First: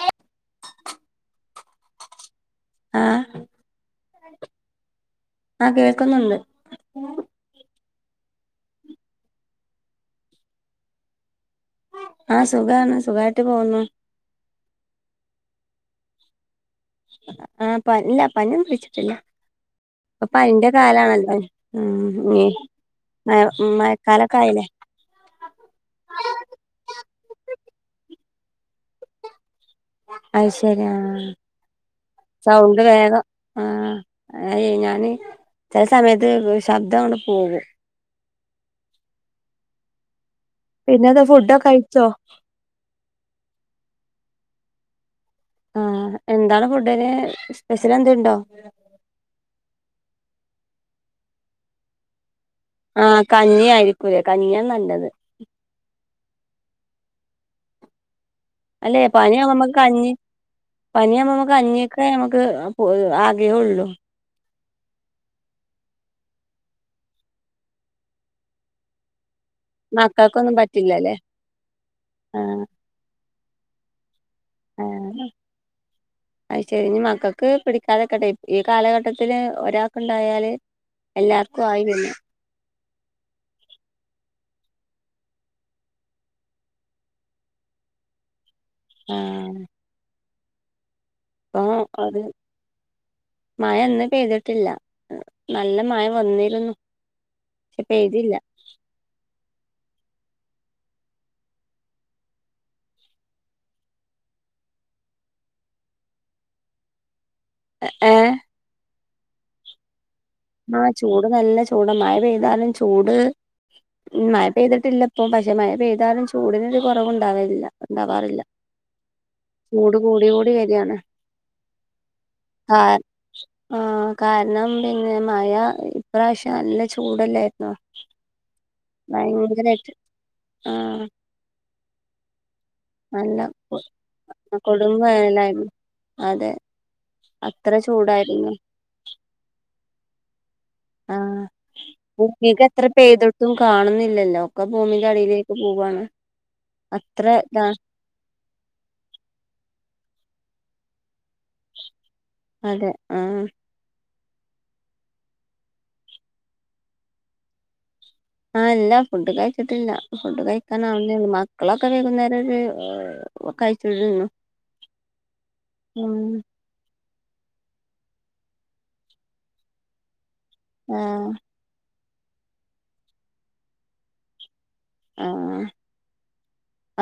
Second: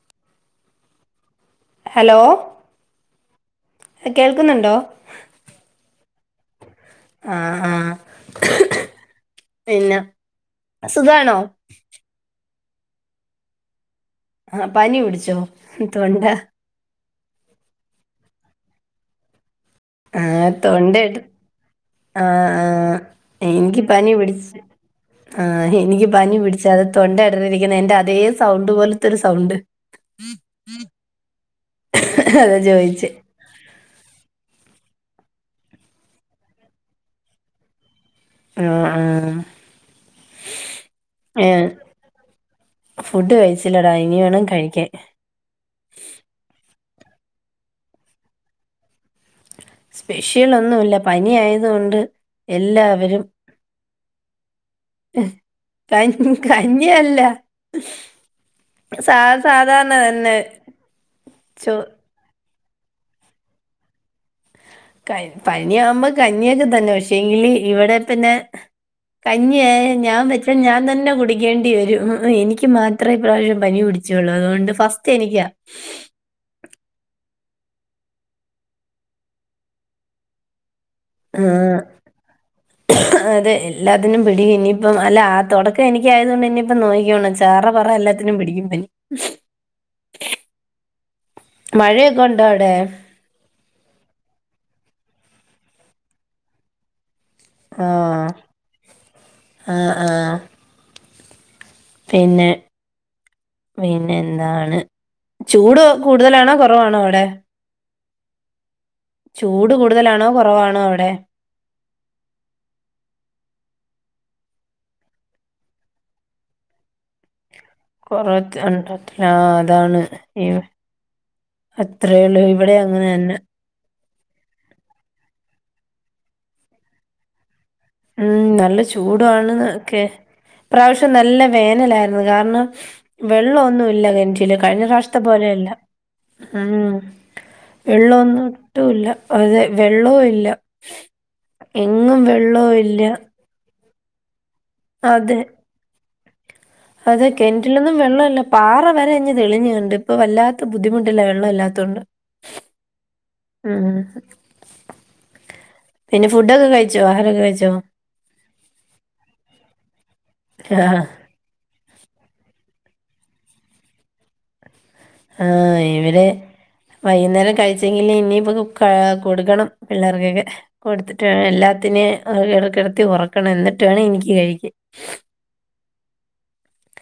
ഏ ഹലോ ആഹ് കേൾക്കുന്നുണ്ടോ ആഹ് കേൾക്കുന്നുണ്ട് ആഹ് ആഹ് പിന്ന സുഖാണോ? ആഹ് സുഖാണ് സുഖായിട്ട് പോന്നു ആഹ് പനി പിടിച്ചോ തൊണ്ട ആ പല്ല പനീന്നും പിടിച്ചിട്ടില്ല ആ ഇപ്പ പനിന്റെ തൊണ്ടയെടു കാലാണല്ലോ മ് ആ മ് ഇ ആ മഴ എനിക്ക് പനി മഴക്കാലൊക്കെ പിടിച്ച് ആയില്ലേ ആ എനിക്ക് പനി പിടിച്ചത് തൊണ്ട ഇടറിരിക്കുന്ന എന്റെ അതെ സൗണ്ട് പോലത്തൊരു സൗണ്ട് അയ്ശരി ആ അതാ സൗണ്ട് ചോദിച്ചെ വേഗം ആ അയ് ഞാന് ചെല സമയത്ത് ശബ്ദം അങ്ങട്ട് പോകും ആഹ് ആഹ് പിന്നെന്ത ഫുഡ് കഴിച്ചോ ഫുഡ് കഴിച്ചില്ലടാ ഇനി വേണം കഴിക്കാൻ ആഹ എന്താണ് ഫുഡിന് സ്പെഷ്യലെന്തെ ഇണ്ടോ സ്പെഷ്യൽ ഒന്നൂല പനി ആയത് കൊണ്ട് ആഹ് എല്ലാവരും കഞ്ഞി ആയിരിക്കൂലെ കഞ്ഞിയ നല്ലത് കഞ്ഞ ഹു ഹ് കഞ്ഞിയല്ല അല്ലെ സാ പനിയാവുമ്പക്ക് സാധാരണ കഞ്ഞി തന്നെ പനിയാവുമ്പോ നമക്ക് ചോ കഞ്ഞിക്ക് നമക്ക് പോലും ആഗ്രഹോള്ളൂ ക പനിയാവുമ്പ കഞ്ഞിയൊക്കെ തന്നെ പക്ഷേങ്കില് ഇവിടെ പിന്നെ കഞ്ഞിയെ ഞാം വെച്ചാ മക്കൾക്കൊന്നും ഞാൻ തന്നെ പറ്റില്ലല്ലേ കുടിക്കേണ്ടി വരൂ ആഹ് എനിക്ക് മാ ത്ര ഇപ്രാവശം പനി പിടിച്ചോളു അതോണ്ട് ഫസ്റ്റേനിക്കാ അയ്ശരി ഇനി മക്കൾക്ക് പിടിക്കാതെക്കട്ടെ ഈ കാലഘട്ടത്തില് ഒരാക്കുണ്ടായാല് ആഹ അതെ എല്ലാത്തിനും പിടിക്കും ഇനിയിപ്പം അല്ല ആ തൊടക്കം എനിക്കായത് കൊണ്ട് ഇനിയിപ്പം നോയിക്കോണം ചറ പറ എല്ലാ ത്തിനും പിടിക്കും പനി ആഹ് ഇപ്പൊ ഒരു മഴയെക്കൊണ്ടോ അവിടെ മഴ ഇന്ന് പെയ്തിട്ടില്ല നല്ല മഴ വന്നിരുന്നു പക്ഷെ ആഹ് പെയ്തില്ല ആ ആ പിന്നെ പിന്നെന്താണ് ചൂട് കൂടുതലാണോ കൊറവാണോ അവടെ എ ഏ ചൂട് കൂടുതലാണോ കൊ ആഹ ചൂട് നല്ല ചൂട് മഴ പെയ്താലും ചൂട് മഴ പെയ്തിട്ടില്ല ഇപ്പം പക്ഷെ മഴ പെയ്താലും ചൂടിനൊരു കൊറവുണ്ടാവില്ല കൊറ [inaudible] ചൂട് അതാണ് കൂടി ഈ കൂടി വരികയാണ് അത്രേയോള്ളൂ ഇവിടെ കാ അങ്ങന തന്നെ ആഹ് കാരണം പിന്നെ മഴ ഇപ്രാവശ്യം നല്ല ചൂടല്ലായിരുന്നോ ഉം നല്ല ചൂടാണ്ന്ന് ഭയങ്കരായിട്ട് ക്കെ ആഹ് ഇപ്രാവശ്യം നല്ല വേനലാരുന്നു കാരണം നല്ല വെള്ളോന്നുല്ല കേണറ്റില് കഴിഞ്ഞ കൊടും പ്രാവശ്ത്ത പോലെയല്ല വേനലായിരുന്നു അതെ ഉം അത്ര വെള്ളോന്നും ചൂടായിരുന്നു ട്ടു ല്ല അതെ വെളെളാം ഇല്ല എങ്ങും വെള്ളംവെ പെയ്ത്ട്ടും കാണുന്നില്ലല്ലോ ഒക്കെ ഭൂമിന്റെ അതെ അടിയിലേക്ക് പോവണ്. അതെ കെൻന്റിലൊന്നും വെള്ളംല്ല പാറ വരെ ഞ് തെളിഞ്ഞുണ്ട് ഇപ്പൊ വല്ലാത്ത ബുദ്ധിമുട്ടല്ല വെള്ളം ഇല്ലാത്തൊണ്ട് അതെ ആഹ് ഉം ഉം പിന്നെ ഫുഡൊക്കെ കഴിച്ചോ ആഹാരൊക്കെ കഴിച്ചോ? ആ അല്ല ഫുഡ് കഴിച്ചിട്ടില്ല ഫുഡ് ആഹ് കഴിക്കാനാവുന്നെ ഉള്ളു മ മക്കളൊക്കെ വൈകുന്നേരം ഒരു കഴ്ചൊഴുൽ ഹാ ഇവരെ വൈകുന്നേരം കഴിച്ചെങ്കിൽ ഇനി ഇപ്പൊ കൊടുക്കണം പിള്ളേർകെക്കെ കൊടുത്തിട്ട് ആഹ് വേണം എല്ലാത്തിനും ഇിടക്കിടത്തി ഒറക്കണം എന്നിട്ട് വേണ് എനിക്ക് കഴിക്ക ആഹ്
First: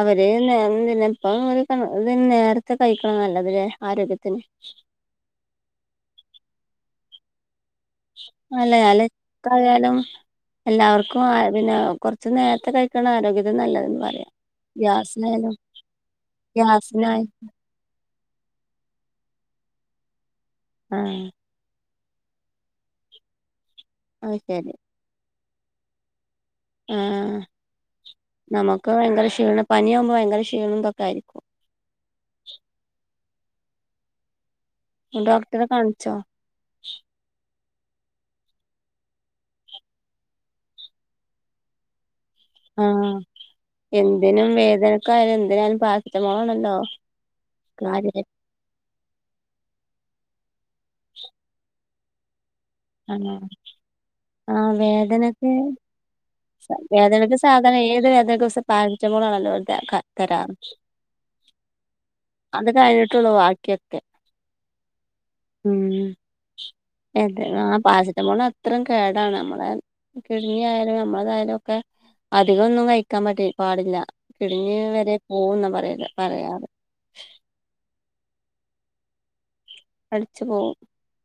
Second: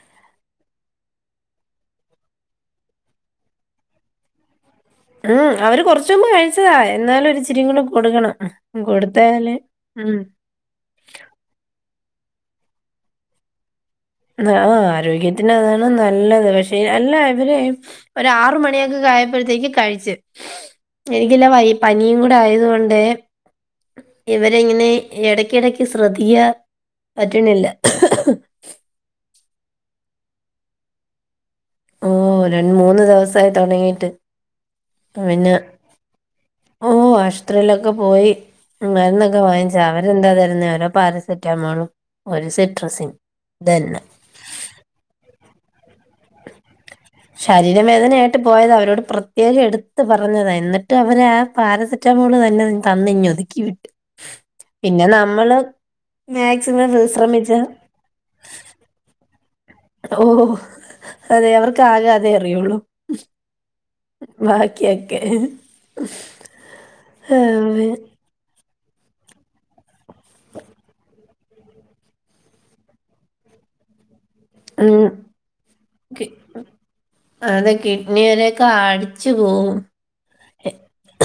അവര് ന്നേ ഇപ്പ ഇ നേരത്തെ കഴിക്കണം നല്ലതേ ആരോഗ്യത്തിന്. ഉം അവര് കൊറച് മുമ്പ് കഴിച്ചതാ എന്നാലും ഒരു ഇചിരിങ് അല്ല കൊടുക്കണം അല്ല കൊടുത്തല് ക്കായാലും ഉം എല്ലാവർക്കും ഏ പിന്നെ കൊർച്ച് നേര്ത്തെ കഴിക്ക്ണാരോഗ്യത്തിന് നല്ലത് ന്ന് പറയ ആഹ് ആരോഗ്യത്തിന് അതാണ് നല്ലത് പക്ഷെ അല്ല ഗ്യാസിനായി ഇവരെ ഒരാറ് മണിയൊക്കെ കായപ്പോഴത്തേക്ക് കഴിച്ച്, ആഹ് എനിക്കില്ല വൈ പനിയും കൂടായതുകൊണ്ട് അത് ശരി ഇവരെഇങ്ങനെ എടക്കിടക്ക് ശ്രദ്ധികാ ആഹ് പറ്റ്ണില്ല നമുക്ക് ഭയങ്കര ക്ഷീണം പനിയാകുമ്പോ ഭയങ്കര ക്ഷീണും തൊക്കെ ആയിരിക്കും. ഓ രണ് മൂന്ന് ദെവസായി തൊടങ്ങിയിട്ട്. ഡോക്ടറെ കാണിച്ചോ? ഓഹ് ആശ്ത്രീലൊക്കെ പോയി. മരുന്നൊക്കെ വാങ്ങിച്ചാ, അവരെന്താ തരുന്നേ ഓരോ പാരസെറ്റാമോളും. ഒരു സിട്രസിൻ ആഹ്, ഇതന്നെ എന്തിനും വേദനക്കായാലും എന്തിനായാലും പാര് എൻ്റെ മോളുണ്ടല്ലോ [unintelligible] ശരീരവേദനയായിട്ട് പോയത് അവരോട് പ്രത്യേകം എടുത്ത് പറഞ്ഞതാ, എന്നിട്ടു അവരാ പാരസെറ്റാമോൾ തന്നെ നിങ് ആഹ് തന്നിഞ്ഞൊതുക്കി വിട്ട്, ആഹ് പിന്നെ വേദനക്ക് ന്നമ്മള് മേക്സിമം വേദനക്ക് വിശ്രമിച്ച് സാധാരണ ഏത് വേദനക്കും സെ പാരസിറ്റമോളാണല്ലോ ഓൽ തെ ക ഓ തെരാറ് അതെ അവർക്കാകെ അതെ അറിയുള്ളൂ ബാക്കിയൊക്കെ ബാക്ക്യൊക്കെ എന്തേന്നാ പാരസിറ്റമോൾ അത്രം കേടാണ്. അമ്മളെ കിട്നിഅയാലും നമ്മളെ തായാലൊക്കെ അധികൊന്നും കഴിക്കാൻ പറ്റി പാടില്ല കിട്നി ഉം വരെ പോവുന്നാ പറയല് പറയാറ് അതെ കിഡ്നി വരൊക്കെ ആടിച്ചു പോവും അടിച്ചു പോവും.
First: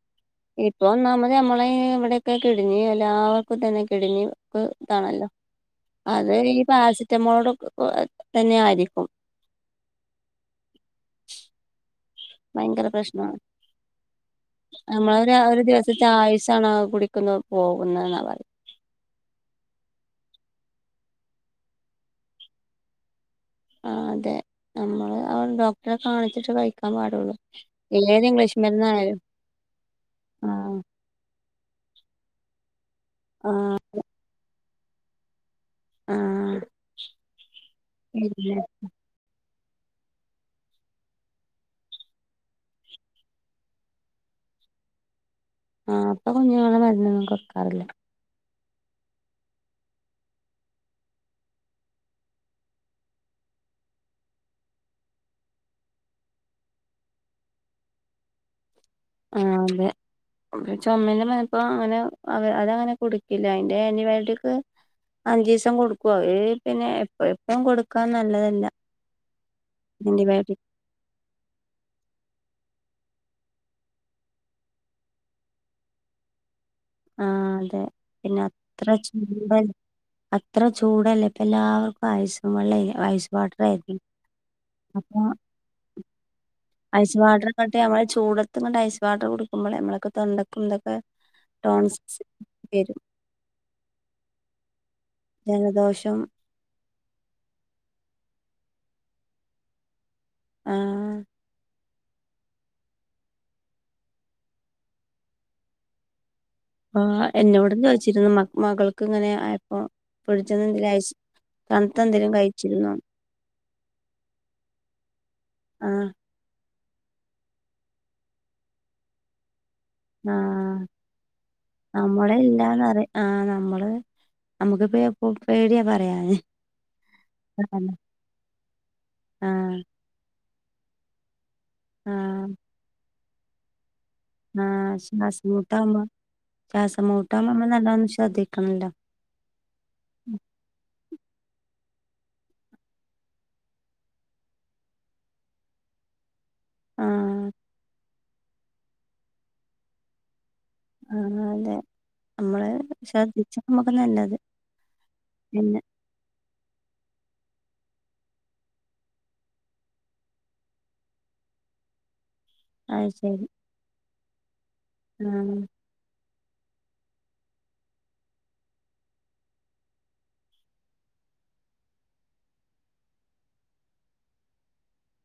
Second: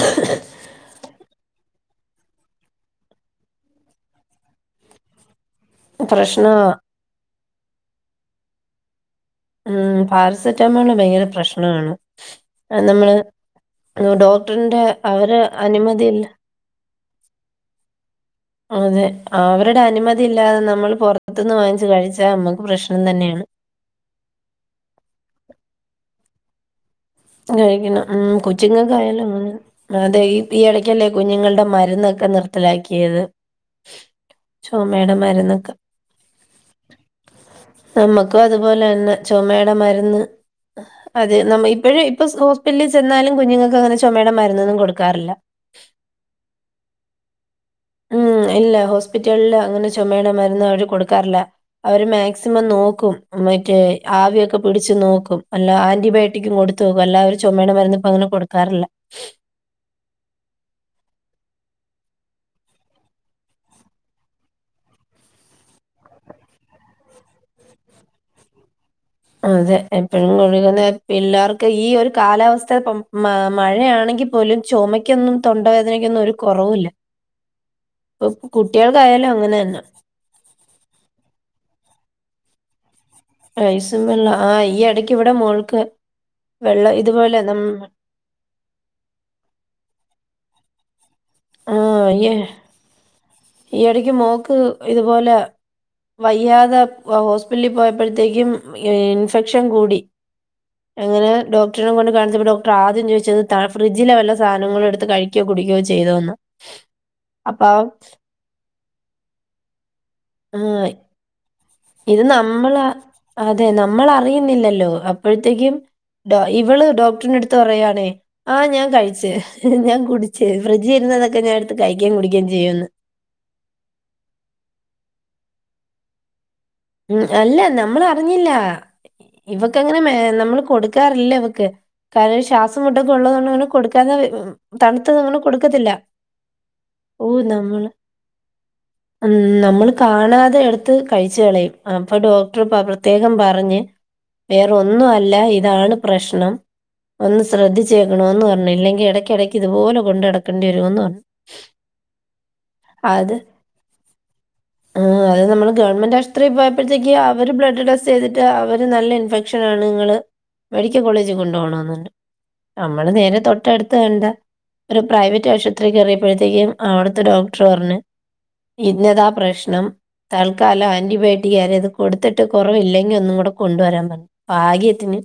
[unintelligible] ഇപ്പൊ ഒന്നാമത് അമ്മളേ ഇവിടെയൊക്കെ കിട്നി എല്ലാവർക്കും തന്നെ കിടിനിക്ക് താണല്ലോ അത് ഈ പ്രശ്നവാ പാരസിറ്റമോളടൊക് എ തന്നെ ആയിരിക്കും ഉം പാരസെറ്റാമോള് ഭയങ്കര പ്രശ്നൊവാണ് അത് ഭയങ്കര നമ്മള് പ്രശ്നമാണ് ഡോക്ടറിന്റെ അവരെ അനുമതിയില്ല ഷാണ കുടിക്കൊന്ന് പോകുന്നെന്നാണ് പറുന്നത് അതെ, അവരുടെ അനുമതി ഇല്ലാതെ നമ്മൾ പൊറത്ത്ന്ന് വാങ്ങിച്ച് കഴിച്ചാ നമ്മക്ക് പ്രശ്നം തന്നേണ്. ആഹ് അതെ നമ്മള് ഡോക്ടറെ കാണിച്ചിട്ട് കഴിക്കാൻ പാടുള്ളൂ. കഴിക്കണം ഏത് ഉം ഇംഗ്ലീഷ് മരുന്നായാലും കൊച്ചിങ്ങക്കായലുംങ്ങനെ അതെ ഈ ഈ ആഹ് എടക്കല്ലേ കുഞ്ഞുങ്ങളുടെ മരുന്നൊക്കെ നിർത്തലാക്കിയത്. ആഹ് ചൊമേടെ മരുന്നക്ക, ആഹ് നമ്മുക്കും പിന്നെ അതുപോലെ തന്നെ. ചൊമേടെ മരുന്ന് അത് നമ്മെ ഇപ്പോഴി ഇപ്പൊ ഹോസ്പിറ്റലിൽ ചെന്നാലും കുഞ്ഞുങ്ങക്കങ്ങനെ ചൊമയുടെ മരുന്നൊന്നും കൊടുക്കാറില്ല ആഹ് പ്പൊ കുഞ്ഞുങ്ങൾടെ മരുന്നൊന്നും കൊടുക്കാറില്ല ഉം ഇല്ല ഹോസ്പിറ്റലില് അങ്ങനെ ചുമയുടെ മരുന്ന് അവര് കൊടുക്കാറില്ല അവര് മാക്സിമം നോക്കും മറ്റേ ആവിയൊക്കെ പിടിച്ച് നോക്കും അല്ല ആന്റിബയോട്ടിക്കും കൊടു ത്തോക്കും. എല്ലാവരും ചൊമയുടെ മരുന്ന് പ്പങ്ങനെ കൊടുക്കാറില്ല ആഹ്‌ അതെ ചൊമന്റെ മരുന്ന് അപ്പൊ അങ്ങനെ അതങ്ങനെ കുടുക്കില്ല അതിന്റെ ആന്റിബയോട്ടിക് അഞ്ചീസം കൊടുക്കവര് അത് പിന്നെ എപ്പ എപ്പും കൊടുക്കാൻ നല്ലതല്ല അതെ എപ്പഴും ആന്റിബയോട്ടിക് കൊട്ക്ക്ന്നെ പിള്ളേർക്ക് ഈ ഒരു കാലാവസ്ഥ മഴയാണെങ്കിൽ പോലും ചൊമയ്ക്കൊന്നും തൊണ്ടവേദനക്കൊന്നും ഒരു കൊറവുല്ല ആഹ്‌ അതെ പിന്നെ അത്ര അങ്ങനെ ചൂടെ തന്നെ. ത്ര ചൂടല്ലേ പ്പ എല്ലാർക്കും ആയ്സും വള്ളെ ആ ഐസും വള്ളം ആഹ്‌ ഈ എടക്ക് ഇവിടെ മോൾക്ക് വെള്ളം ഐസ് ഇതുപോലെ വാട്ടർ നം ന്നട്ട് നമ്മ ചൂടത്ത്ങ്ങട്ട് ഐസ് വാട്ടർ കുടിക്കുമ്പളെ നമ്മളൊക്കെ തൊണ്ടക്കും ഇതൊക്കെ ടോൺസസ് വരും ഈയിടക്ക് മോക്ക് ഇതുപോലെ ജലദോഷം വയ്യാതെ ഹോസ്പിറ്റലിൽ പോയപ്പഴത്തേക്കും ഇൻഫെക്ഷൻ കൂടി ആ അങ്ങനെ ഡോക്ടറിനെ കൊണ്ട് കാണിച്ചപ്പോ ഡോക്ടർ ആദ്യം ചോയിച്ചത് ത ഫ്രീഡ്ജിലെ വല്ല സാനങ്ങളും എടുത്ത് കഴിക്കയോ കുടിക്കയോ ചെയ്തോന്ന ആ എന്നോടും ചോയിച്ചിരുന്നു മകൾക്ക് ഇങ്ങനെയായപ്പൊ ഫിഡ്ജിന്ന് എന്തേലും ഐസ് തണുത്ത ഇത് എന്തേലും നമ്മൾ കഴിച്ചിരുന്നോ അതെ നമ്മൾ അറിയുന്നില്ലല്ലോ അപ്പഴത്തേക്കും ആഹ് ട്ടോ ഇവള് ഡോക്ടറിനടുത്ത് പറയാണേ ആ ഞാൻ കഴിച്ച് ഞാ കുടിച്ച് ആഹ് ഫ്രിഡ്ജിരുന്നതൊക്കെ ഞാനെടുത്ത് കഴിക്കേം കുടിക്കേം ചെയ്യുന്ന് ആഹ നമ്മള് നമ്മക്ക് പേ പോ പേടിയാ പറയാന് ഉ അല്ല ആഹ് നമ്മൾ അറിഞ്ഞില്ല ആഹ് ഇവക്കങ്ങനെ നമ്മൾ കൊടുക്കാറില്ല കാരണം ആഹ് ശ്വാസം മുട്ടൊക്കെ ഉള്ളതൊണ്ടങ്ങനെ കൊടുക്കാത്തത് ഉ ആഹ് തണുത്തത് ഞങള് ശ്വാസം കൊടുക്കത്തില്ല മുട്ടാവുമ്പോ ശ്വാസം ഓ മുട്ടാവുമ്പോ നമ്മള് നല്ലോണം ശ്രദ്ധിക്കണല്ലോ ഉം നമ്മള് കാണാതെ എട്ത്ത് കഴിച്ച് കളയും അപ്പൊ ഡോക്ടർ പ്രത്യേകം പറഞ്ഞ് വേറൊന്നും അല്ല ഇതാണ് പ്രശ്നം ഒന്ന് ആഹ് ശ്രദ്ധിച്ചേക്കണോന്ന് പറഞ്ഞു ഇല്ലെങ്കിൽ ഇടക്കിടയ്ക്ക് ഇതുപോലെ കൊണ്ടടക്കണം ക്കണ്ടി വരൂന്ന് പറഞ്ഞു ആഹ് അതെ നമ്മള് അത് ശ്രദ്ധിച്ചാ നമ്മുക്ക് നല്ലത് ആ അത് നമ്മള് പിന്നെ ഗവൺമെന്റ് ആശ് ത്രി പോയപ്പത്തേക്ക് അവര് ബ്ലഡ് ടെസ്റ്റ് ചെയ്തിട്ട് അവര് നല്ല ഇൻഫെക്ഷനാണ് നിങ്ങള് മെഡിക്കൽ കോളേജ് കൊണ്ടോണന്നറിഞ്ഞ് അത് നമ്മള് നേരെ ശരി തൊട്ടടുത്ത് കണ്ട ഒരു പ്രൈവറ്റ് ആഹ് ആശുപ ത്രി കേറിയപ്പത്തേക്കും അവിടത്തെ ഡോക്ടർ പറഞ്ഞ് ഇന്നതാ പ്രശ്നം തൽക്കാല ആന്റി വേട്ടി ഞാന അത് കൊടുത്തിട്ട് കൊറവില്ലെങ്കി ഒന്നും കൂടെ കൊണ്ടുവരാൻ പറഞ്ഞ് ഭാഗ്യത്തിന്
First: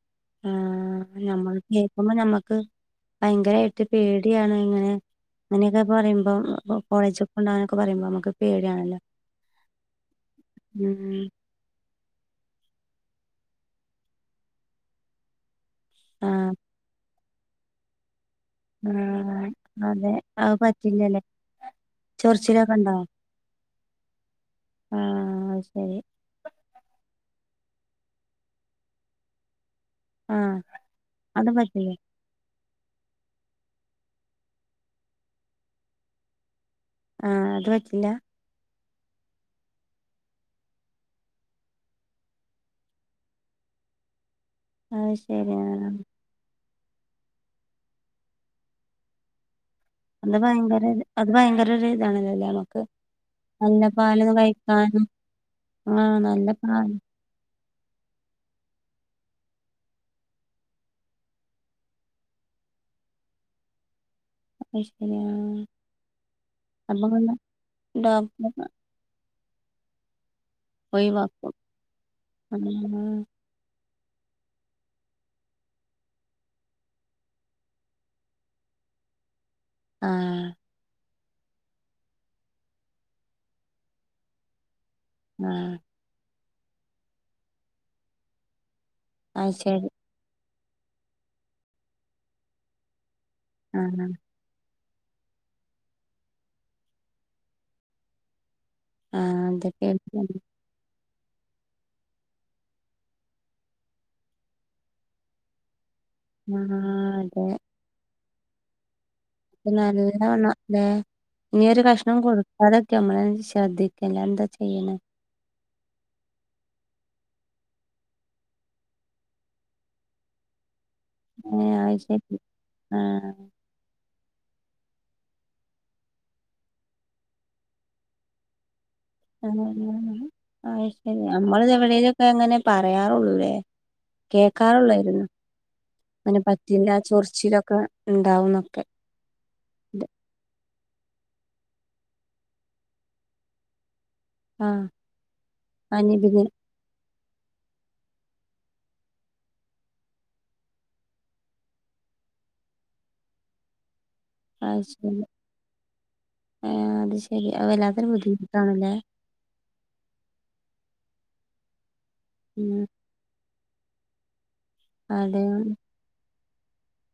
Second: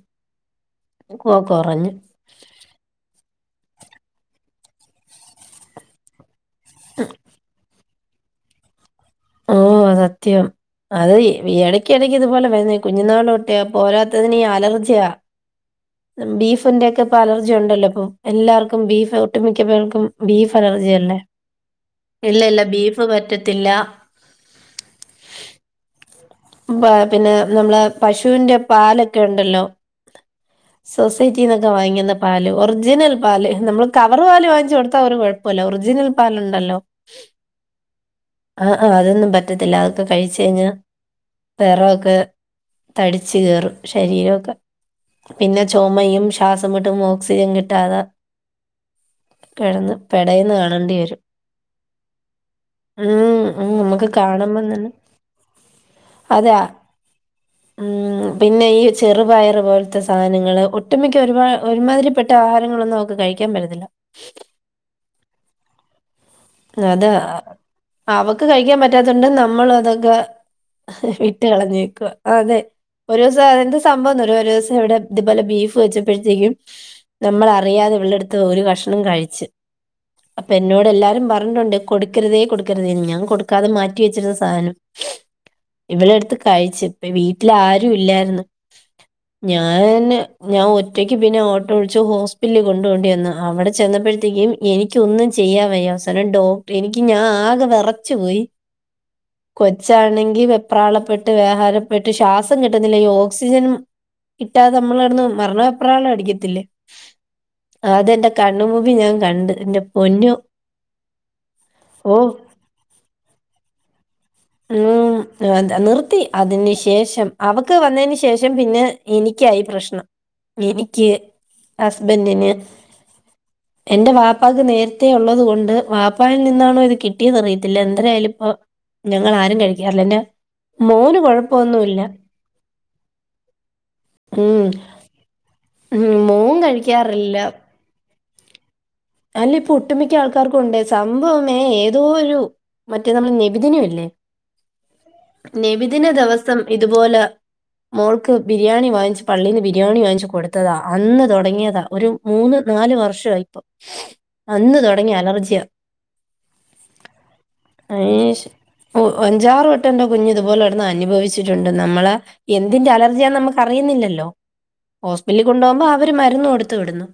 ആഹ കൊ നമ്മൾ കുറഞ്ഞു കേക്കുമ്പോ ഞമ്മക്ക് ഭയങ്കരായിട്ട് പേടിയാണ് ഇങ്ങനെ അങ്ങനെയൊക്കെ പറിമ്പോ കോളേജൊക്കൊണ്ടവാന- ഒക്ക പറിമ്പോ മ്മക്ക് പേടിയാണല്ല ഓ സത്യം അത് ഇടക്കിടക്ക് ഇതുപോലെ വരുന്നാ കുഞ്ഞുനാളോട്ട് അപ്പൊ പോരാത്തതിന് ഈ അലർജിയാ ആഹ് ബീഫിന്റെ ഒക്കെ ഇപ്പ അലർജി ഉണ്ടല്ലോ അപ്പൊ എല്ലാർക്കും ഇപ്പ ബീഫ് ആഹ് ഒട്ടുമിക്ക പേർക്കും അതെ അത് ബീഫ് അലർജി അല്ലേ പറ്റില്ലല്ലേ ഇല്ലല്ല ചൊറിച്ചിലൊക്കെ ബീഫ് പറ്റത്തില്ല ആഹ അ ശരി മുൻപ് പിന്നെ നമ്മള പശുവിന്റെ പാലൊക്കെ ഇണ്ടല്ലോ ആഹ് അത് സൊസൈറ്റിന്നൊക്കെ പറ്റില്ല വാങ്ങിക്ക് ന്ന പാല് ഒറിജിനൽ പാല് നമ്മള് കവർ പാല് വാങ്ങിച്ചു കൊടുത്താ അവര് കുഴപ്പല്ല ഒറിജിനൽ പാലുണ്ടല്ലോ ആഹ് അത് പറ്റില്ല ആഹ് ആ അതൊന്നും പറ്റത്തില്ല അതൊക്കെ കഴിച്ച് കഴിഞ്ഞാൽ വെറവൊക്കെ തടിച്ച് കേറും ശരീരൊക്കെ അത് ശരി പിന്നെ ആഹ് ചോമയും ശ്വാസം മുട്ടും ഓക്സിജൻ കിട്ടാതെ കിടന്ന് അത് പെടയുന്ന ഭയങ്കര കാണേണ്ടി വരും അത് ഭയങ്കര ഇതാണല്ലേ ലെ നമുക്ക് ഉം ഉം നല്ല നമുക്ക് പാലൊന്ന് കാണുമ്പം തന്നെ കഴിക്കാനും ആ നല്ല അതാ പാല് ഉം പിന്നെ ഈ ചെറുപയറ് പോലത്തെ സാധനങ്ങള് ഒട്ടുമിക്ക ഒരുപാട് ഒരുമാതിരിപ്പെട്ട ആഹാരങ്ങളൊന്നും നഅവ കഴിക്കാൻ പറ്റത്തില്ല അയ് ശരി ആഹ് അപ്പൊ അതെ പിന്നെ അവക്ക് ഡോക്ടറെ കഴിക്കാൻ പറ്റാത്തണ്ട് നമ്മളും അതൊക്കെ വിട്ട് ഒഴിവാക്കും കളഞ്ഞക്കുവ അതെ ഒരു ആഹ് എന്ത സംഭവംന്നറിയോ ഒരോസം ഇവിടെ ഇതുപോലെ ബീഫ് വെച്ചപ്പോഴത്തേക്കും നമ്മള് അറിയാതെ ഇവളെടുത്ത് ഒരു കഷണം കഴിച്ച് ആഹ് ഇന്നോട് എല്ലാരും പറഞ്ഞിട്ടുണ്ട് കൊടുക്കരുതേ കൊടുക്കരുതേ ഞാൻ കൊടുക്കാതെ മാറ്റി വെച്ചിരുന്ന സാനം. ആഹ് ഇവളെടുത്ത് കഴിച്ച് ഇപ്പ വീട്ടിൽ ആരും ഇല്ലായിര്ന്നു അത് ശരി ഞാന്. ഞാൻ ഒറ്റയ്ക്ക് പിന്നെ ഓട്ടോ വിളിച്ച് ഹോസ്പിലിൽ കൊണ്ടോണ്ടി വന്ന്. അവിടെ ആഹ് ചെന്നപ്പോഴത്തേക്കും. എനിക്കൊന്നും ചെയ്യാൻ വയ്യ. അവസാനം ഡോക്ടർ എനിക്ക് ഞാൻ ആകെ വെറച്ചു പോയി. ആഹ് അതൊക്കെ കൊച്ചാണെങ്കി വെ പ്രാളപ്പെട്ട് വ്യഹാരപ്പെട്ട് ശ്വാസം കിട്ടുന്നില്ല ഈ ഓക്സിജന്. കിട്ടതെ നമ്മള് കടന്ന് മരണ വെപ്രാളടിക്കത് ആഹ് അതെ അതേന്റെ കണ്ണ് മുമ്പി ഞാൻ കണ്ട്. എന്റെ പൊന്നോ നല്ലതാണൊ ലേ ഇനി ഒരു ഓ കഷ്ണം കൊട് അതൊക്കെ നമ്മളെന്ന ശ്രദ്ധിക്കില്ല എന്ത [unintelligible] ആഹ് നിർത്തി അതിന് ശേഷം അവക്ക് വന്നതിന് ശേഷം പിന്നെ എനിക്കായി പ്രശ്നം. എനിക്ക് ഏ അത് ശരി ഹസ്ബൻഡിന് ആഹ് എന്റെ വാപ്പാക്ക് നേര്ത്തെ ഉള്ളത് കൊണ്ട് വാപ്പായിൽ നിന്നാണോ ഇത് കിട്ടിയെന്ന്റിയത്തില്ല എന്തരായാലും ഇപ്പ ആഹ് ആഹ് മോന് ശരി നമ്മൾ കൊഴപ്പൊന്നുല്ല എവിടെേലൊക്കെ ഇങ്ങനെ പറയാറൊള്ളു ലെ. ഉം കേക്കാറുള്ളേരുന്നു ഉം അയ്ന് മോൻ പറ്റീല കഴിക്കാറില്ല ചൊറ്ച്ചിലൊക്കെ ഇണ്ടാവുന്നൊക്കെ അല്ല ഇപ്പൊ ഒട്ടുമിക്ക ആൾക്കാർക്കു ഉണ്ട്. സംഭവമേ ഏതോ ഒരു മറ്റേ നമ്ൾ നബിദിനൊയില്ലേ ആഹ് നബിദിന അനിബിന് ദെവസം ഇതുപോലെ മോൾക്ക് ബിരിയാണി വാങ്ങിച്ച് പള്ളീന്ന് ബിരിയാണി വാങ്ങിച്ച് കൊടുത്തതാ അന്ന് തൊടങ്ങിയതാ ഒരു മൂന്ന് നാല് വർഷായിപ്പൊ അന്ന് അത് തുടങ്ങി ശരി അലർജിയ ഏഹ് അത് ശരി അത് വല്ലാത്തൊരു അയ്നേശ് ബുദ്ധിമുട്ടാണല്ലേ അഞ്ചാറ് വെട്ട എന്റെ കുഞ്ഞു ഇതുപോലെ എടന്ന് അനുഭവിച്ചിട്ട്ണ്ട്. നമ്മളെ ഉം എന്തിന്റെ അല ലർജിയ നമുക്ക് അറിയുന്നില്ലല്ലോ. അതെ ഹോസ്പിറ്റലിൽ കൊണ്ടു പോകുമ്പോ അവര് മരുന്ന് കൊടുത്ത് വിടുന്നു.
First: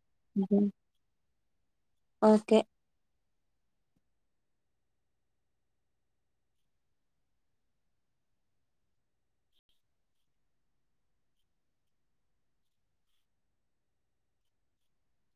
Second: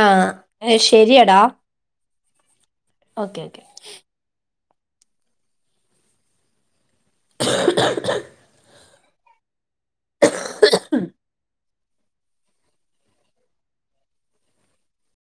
ആഹ് ശെരിയടാ ഓക്കെ ഓക്കെ ക്കെ [inaudible]